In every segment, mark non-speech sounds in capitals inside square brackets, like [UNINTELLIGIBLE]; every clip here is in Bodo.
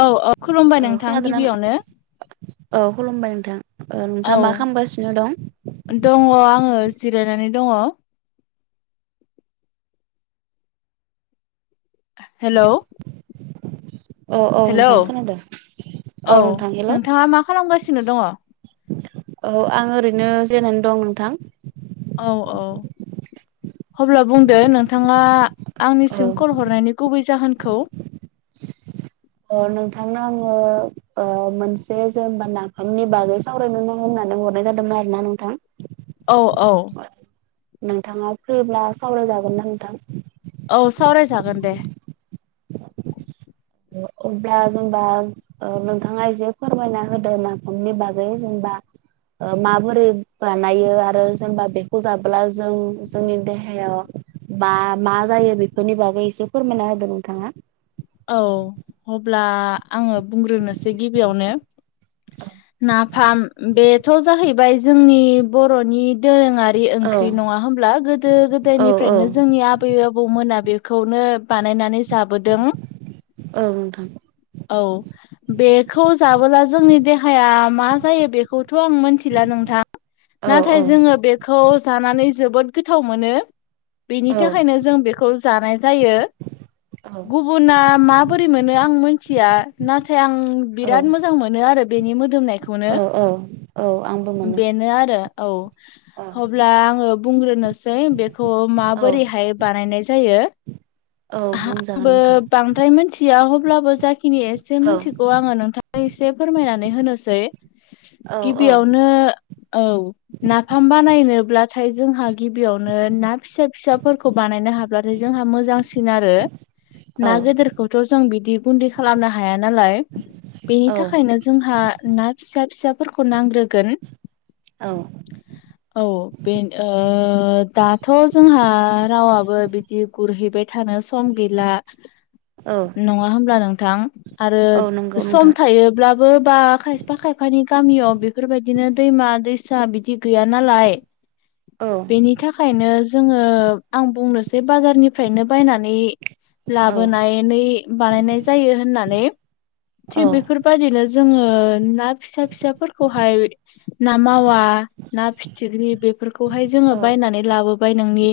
औ औ खुलुमबाय औ नोंथां खोनादोंना गिबियावनो औ खुलुमबाय नोंथां ओ नोंथांङा मा खालामगासिनो दं? दंङ आंङो जिरायनानै दंङ। हेलौ औ औ हेलौ नोंथां खोनादों औ नोंथां हेलौ नोंथाङा मा खालामगासिनो दङ औ आं ओरैनो जेरायनानै दं नोंथां। औ औ हब्ला बुंदो नोंथांङा औ आंनिसिम कल हरनायनि गुबै जाहोनखौ अ नोंथांनो आंङो ओ मोनसे जेनेबा नाफामनि बागै सावरायनो नांगौ होननानै हरनाय जादोंमोन आरोना नोंथां। औ औ नोंथांङा फ्रिब्ला सावरायजागोन ना नोंथां? औ सावरायजागोन दे अब्ला जोमबा [UNINTELLIGIBLE] ओ नोंथाङा एसे फोरमायना होदों नाफामनि बागै जेनबा। ओ माबोरै बानायो आरो जेनेबा बेखौ जाब्ला जों जोंनि देहायाव बा मा जायो बेफोरनि बागै एसे फोरमायना होदो नोंथाङा। औ अब्ला आङो बुंग्रोनोसै गिबियावनो ना फाम बेथ' जाहैबाय जोंनि बर'नि दोरोङारि औ ओंख्रि नङा होनोमब्ला गोदो औ औ गोदायनिफ्रायनो जोंनि आब आबै आबौमोना बेखौनो बानायनानै जाबोदों। औ नोंथां। औ बेखौ जाबोला जोंनि देहाया मा जायो बेखौथ' आं मिथिला नोंथां। औ औ नाथाय जोङो बेखौ जानानै जोबोद गोथाव मोनो। बेनि औ थाखायनो जों बेखौ जानाय जायो औ गुबुन उना माबोरै मोनो आं मोनथिया नाथाय आं औ बिराद मोजां मोनो आरो बेनि मोदोमनायखौनो। औ औ औ आंबो मोनो। मोनो आरो औ औ अब्ला आङो बुंग्रोनोस [UNINTELLIGIBLE] बेखौ औ माबोरैहाय बानायनाय जायो औ बुंजागोन आंबो। नोंथां ओमफ्राय मिथिया अब्लाबो जाखिनि एसे औ मिथिगौ आङो नोंथाङा एसे फोरमायनानै होनोसै। औ औ सो औ नाफाम बानायनोब्लाथाय जोंहा गिबियावनो ना फिसा फिसाफोरखौ बानायनो हाब्लाथाय जोंहा मोजांसिन आरो ना औ गेदेरखौथ' जों बिदि गुन्दै खालामनो हाया नालाय बेनि औ थाखायनो। जोंहा ना फिसा फिसाफोरखौ नांग्रोगोन। औ औ बे ओ दाथ' जोंहा रावाबो बि बि गुरहैबाय थानो सम गैला। औ नङा होमब्ला नोंथां आरो औ नंगौ सम नोंथां थायोब्लाबो बा खायफा-खायफानि गामियाव बेफोरबायदिनो दैमा-दैसा बिदि गैया नालाय। औ [INAUDIBLE] बेनि थाखाय थाखायनो जोंङो आं बुंनोसै बाजारनिफ्रायनो बायनानै औ लाबोनानै बानायनाय जायो होननानै, औ थिग बेफोरबायदिनो जोंङो ना फिसा- फिसाफोरखौवहाय ना मावा, ना फिथिख्रि बेफोरखौवहाय औ जोंङो बायनानै लाबोबाय नोंनि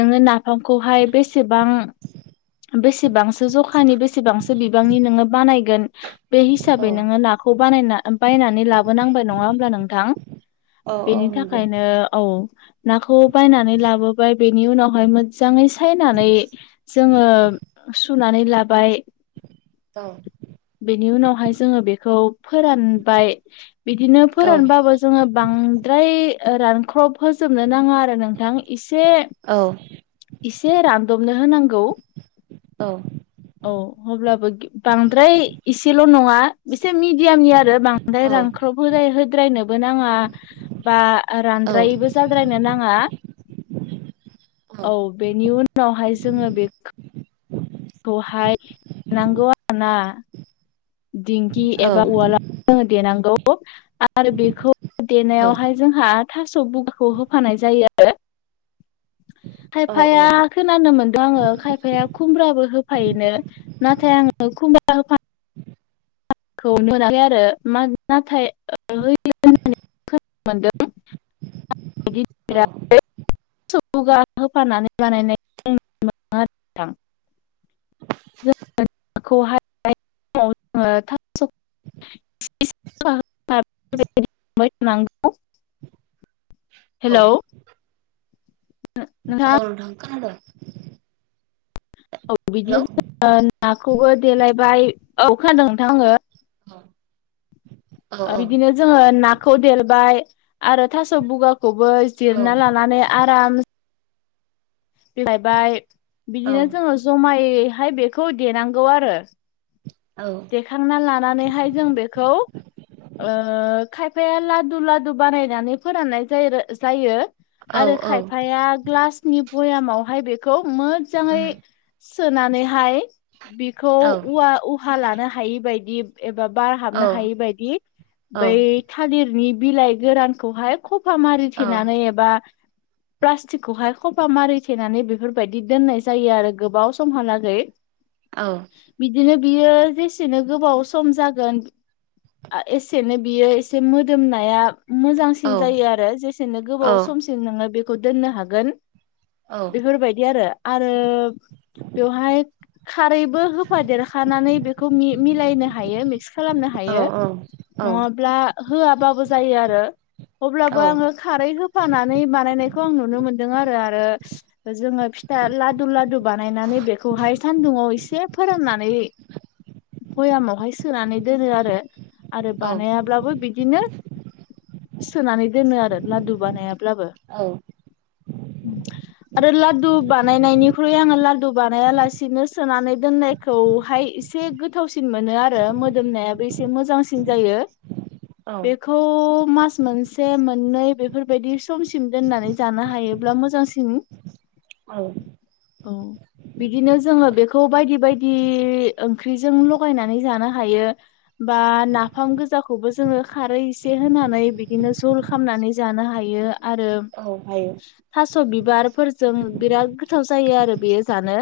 नोंङो नाफामखौहाय बेसेबां बेसेबांसो जखानि, बेसेबांसो बिबांनि नोंङो बानायगोन बे औ हिसाबै नोंङो नाखौ बानायना बायनानै लाबोनांबाय नङा होमब्ला नोंथां? औ औ बेनि नंगौ थाखायनो, औव नाखौ बायनानै लाबोबाय बेनि उनावहाय मोजांङै सायनानै जोंङो सुनानै लाबाय [INAUDIBLE] बेनि उनावहाय जोंङो बेखौ फोरानबाय। बिदिनो औ फोरानबाबो जों जोंङो बांद्राय रानख़्रब फोजोबनो नाङा आरो नोंथां एसे औ एसे रानदबनो होनांगौ। औव। औव अब्लाबो बांद्राय इसेल' नङा एसे मिडियामनि आरो [UNINTELLIGIBLE] [UNINTELLIGIBLE] औ रानख्रब [UNINTELLIGIBLE] होद्रायनोबो नाङा बा औ रानद्रायैबो। [UNINTELLIGIBLE] [UNINTELLIGIBLE] औव बेनि उनावहाय जोंङो बे खौहाय नांगौ आरो ना दिंखि औ एबा उवालाव जोंङो देनांगौ आरो बेखौ देनायावहाय जोंहा थास' बुगाखौ होफानाय जायो आरो। खायफाया खोनानो मोनदों आंङो खायफाया खुम्ब्राबो होफायोननो? नाथाय आंङो खुमब्रा होफ खौनो मोनाखै आरो मा नाथाय औ [UNINTELLIGIBLE] सौगा [UNINTELLIGIBLE] होफानानै बानायनाय। आ खौहाय [UNINTELLIGIBLE] औ। हेलौ नोंथां औ ंखार द [UNINTELLIGIBLE] औ हेलौ बिदि ज नाखौबो देलायबाय। औव खानादों नोंथां आंङो औ [UNINTELLIGIBLE] औ बिदिनो जोंङो नाखौ देरबाय आरो थास' बुगाखौ खौबो औ जिरना लानानै आराम बिलइबाय औ बिदिनो जोंङो जमायैहाय बेखौ देनांगौ आरो। [INAUDIBLE] औ [UNINTELLIGIBLE] लानानैहाय जों बेखौ ओ खायफाया लादु, लादु बानायनानै फोराननाय जायो जायो। औ आरो खायफाया ग्लासनि भयामावहाय बेखौ मोजाङै- सोनानैहाय बिखौ उवा उहा लानो हायिबायायदि एबा बार हाबनो हायि बायदि बै थालिरनि बिलाइ गोरानखौहाय खफा मारिथेनानै एबा प्लास्टिकखौहाय खफा मारिथेनानै बेफोरबायदि दोननाय जायो आरो गोबाव समहालागै। [INAUDIBLE] बिदिनो बियो जेसेनो गोबाव सम जागोन एसेनो बियो एसे मोदोमनाया मोजां। सिं जायो आरो जेसेनो गोबाव समसिम नोङो बेखौ दोननो हागोन। बेफोरबायदि आरो आरो बेवहाय खारैबो होफादेर। खानानै बेखौ मि मिलायनो हायो मिक्स खालामनो हायो नङाब्ला। होआबाबो जायो आरो अब्लाबो आङो। खारै होफानानै बानायनायखौ आं नुनो मोनदों आरो आरो जोङो फिथा लादु लादु बानायनानै बेखौहाय सानदुंङाव एसे फोराननानै। भयामआवहाय सोनानै दोनो आरो आरो बानायाब्लाबो बिद बिदिनो सोनानै दोनो आरो लादु बानायाब्लाबो। उम आरो लादु बानायनायनिख्रुइ आङो लादु बानाया लासिनो सोनानै दोननायखौ। हाय एसे गोथावसिन मोनो आरो मोदोमनायाबो एसे मोजांसिन जायो। बेखौ। मास मोनसे मोननै बेफोरबायदि समसिम दोननानै जानो हायोब्ला मोजांसिन। औ औ बिदिनो जोङो बेखौ बायदि बायदि बे ओंख्रिजों लगायनानै जानो हायो। बा नाफाम गोजाखौबो जोङो खारै एसे होनानै बिदिनो जल खालामनानै जानो हायो। आरो हायो औ थास' बिबारफोरजों बिराद गोथाव जायो आरो बेयो जानो।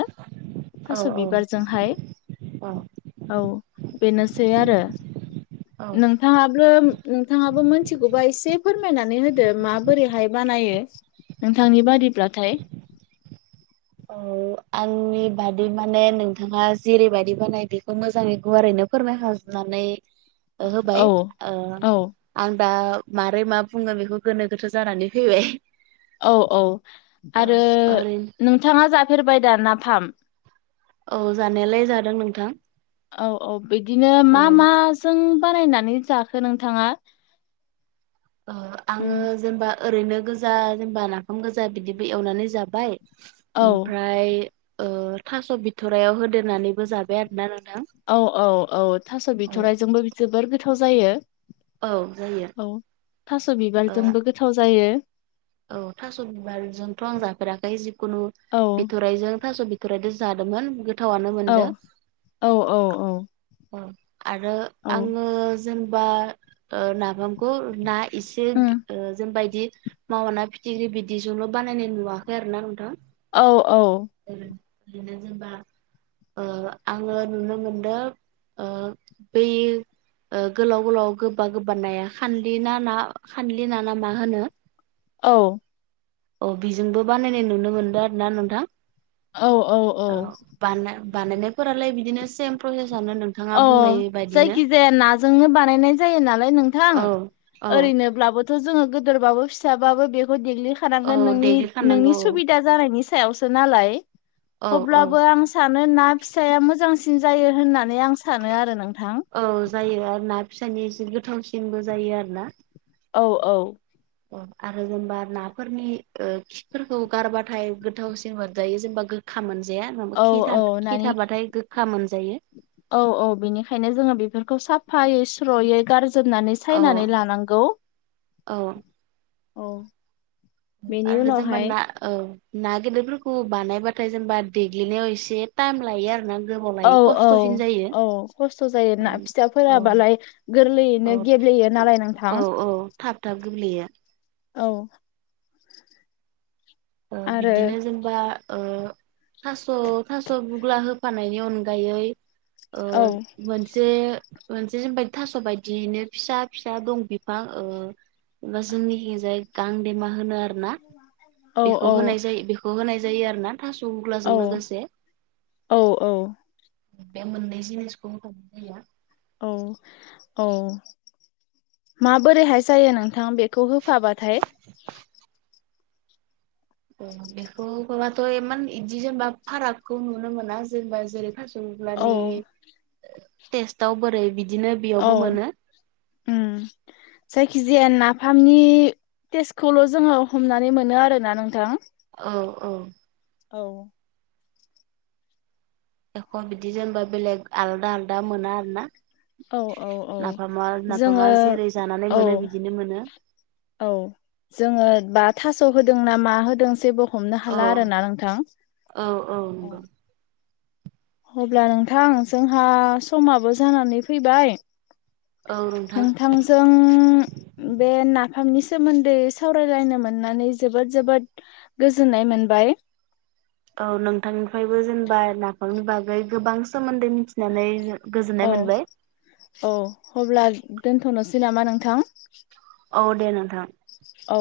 थास' औ बिबारजोंहाय औ औ औ बेनोसै आरो औ औ नों नोंथाङाबो नोंथाङाबो मोनथिगौबा एसे फोरमायनानै होदो माबोरैहाय बानायो नोंथांनि बादिब्लाथाय औ आंनि बादि माने नोंथाङा जेरैबायाददि बानाय बेखौ मोजाङै गुवारैनो फोरमायखाजोबनानै होबाय औ आ औ आं दा मारै मा बुंगोन बेखौ गोनो गोथो जानानै फैबाय औ औ औ आरो ओरैनो नोंथाङा जाफेरबाय दा नाफाम औ जानायालाय जादों नोंथां औ औ बिदिनो मा औ माजों बानायनानै जाखो नोंथाङा उम आङो जेनबा ओरैनो गोजा जेनबा नाफाम गोजा बिदिबो एवनानै जाबाय औ ओमफ्राय ओ थास' बिथ'रायाव होदेरनानैबो जाबाय आरोना नोंथां औ औ औ थास' औ बिथ'रायजोंबो बि जोबोर गोथाव जायो औ जायो औ थास' ओ बिबारजोंबो गोथाव जायो औ थास' बिबारजोंथ' आं जाफेराखै जिखुनु औ बिथ'राइजों थास' बिथ बिथरायदो जादोंमोन गोथावनो मोनदों औ औ औ आरो औ आङो जेनेबा नाफामखौ ना एसे उम जों बायदि मावाना फिथिख्रि बिदिजोंल' बानायनाय नुवाखै आरो ना नोंथां औ औ [INAUDIBLE] आङो नुनो मोनदों बै गोलाव गोलाव गोबा गोबा नाया खानलि ना ना खानलि ना ना मा होनो औ औ बिजोंबो बानायनाय नुनो मोनदों आरो ना नोंथां औ बानाय बानायनायफोरालाय बिदिनो सेम प्रसेसआनो होन अ जायखिजाया नाजोंनो बानायनाय जायो नालाय नोंथां औ औ ओरैनो ओरैबाथ' जोङो गोदेरबाबो फिसाबाबो बेखौ औ देग्लिखानांगोन नोंनि नोंनि देग्लिखानांगौ सुबिदा जानायनि सायावसो नालाय औ औ अब्लाबो आं सानो ना फिसाया मोजांसिन जायो होननानै आं सानो आरो नोंथां औ जायो आरो ना फिसानि ऐसे गोथावसिनबो जायो आरो ना औ औ आरो जेनेबा नाफोरनि ओ खिफोरखौ गारबाथाय गोथावसिन मोनजायो जेनेबा गोखा मोनजाया नङाबा औ खि औ खि नानि थाबाथाय गोखा मोनजायो औ औ बिनिखायनो जोङो बेफोरखौ साफायै सु स्रयै गारजोबनानै औ सायनानै लानांगौ औ औ बेनि आरो जेनेबा उनावहाय ना औ ना गेदेरफोरखौ बानायबाथाय जेनेबा देग्लिनायाव एसे टाइम लायो आरो ना औ औ औ खस्थ' जायो ना औ फिसाफोराबालाय औ गोरलैयैनो गेब्लेयो नालाय औ नोंथां औ थाब थाब गेब्लेयो औ ओ आरो बिदिनो जों बा ओ थास' थास' बुग्ला होफानायनि अनगायै ओ औ मोनसे मोनसे जेनबा थास' बायदियैनो फिसा फिसा दं बिफां बा जोंनि खिजाय गांदेमा होनो आरो ना। औ बेखौ औ होनाय जायो बेखौ होनाय जायो आरोना थास' औ गुग्लाजों लोगोसे। औ औ। बे मोननै जिनिसखौ [UNINTELLIGIBLE] औ औ। माबोरैहाय जायो नोंथां बेखौ होफाबाथाय? [INAUDIBLE] औ बेखौ होफाबाथ' इमान बिदि जेनेबा फारागखौ नुनो मोना जेनबा जेरै औ गुग्लानि टेस्टआव बोरै बिदिनो औ बेयावबो मोनो। उम। जायखिजाया नाफामनि टेस्टखौल' जोङो हमनानै मोनो आरोना नोंथां। औ औ। औ। एख' बिदि जेनेबा बेलेग आलादा आलदा मोना आरोना। औ औ औ नाफामा जोङो नाफामा जेरै जानानै औ मोनो बिदिनो मोनो। औ जोङो बा थास' होदों ना मा होदों जेबो हमनो औ हाला आरोना नोंथां। औ औ नंगौ। अब्ला नोंथां जोंहा समाबो जानानै फैबाय। औ नोंथां। नोंथांजों बे नाफामनि सोमोन्दै सावरायलायनो मोननानै जोबोद जोबोद गोजोननाय मोनबाय। औ नोंथांनिफ्रायबो जेनेबा नाफामनि बागै गोबां सोमोन्दै मिथिनानै गोजोननाय औ मोनबाय औ अब्ला दोनथ'नोसै नामा नोंथां? औ दे नोंथां। औ।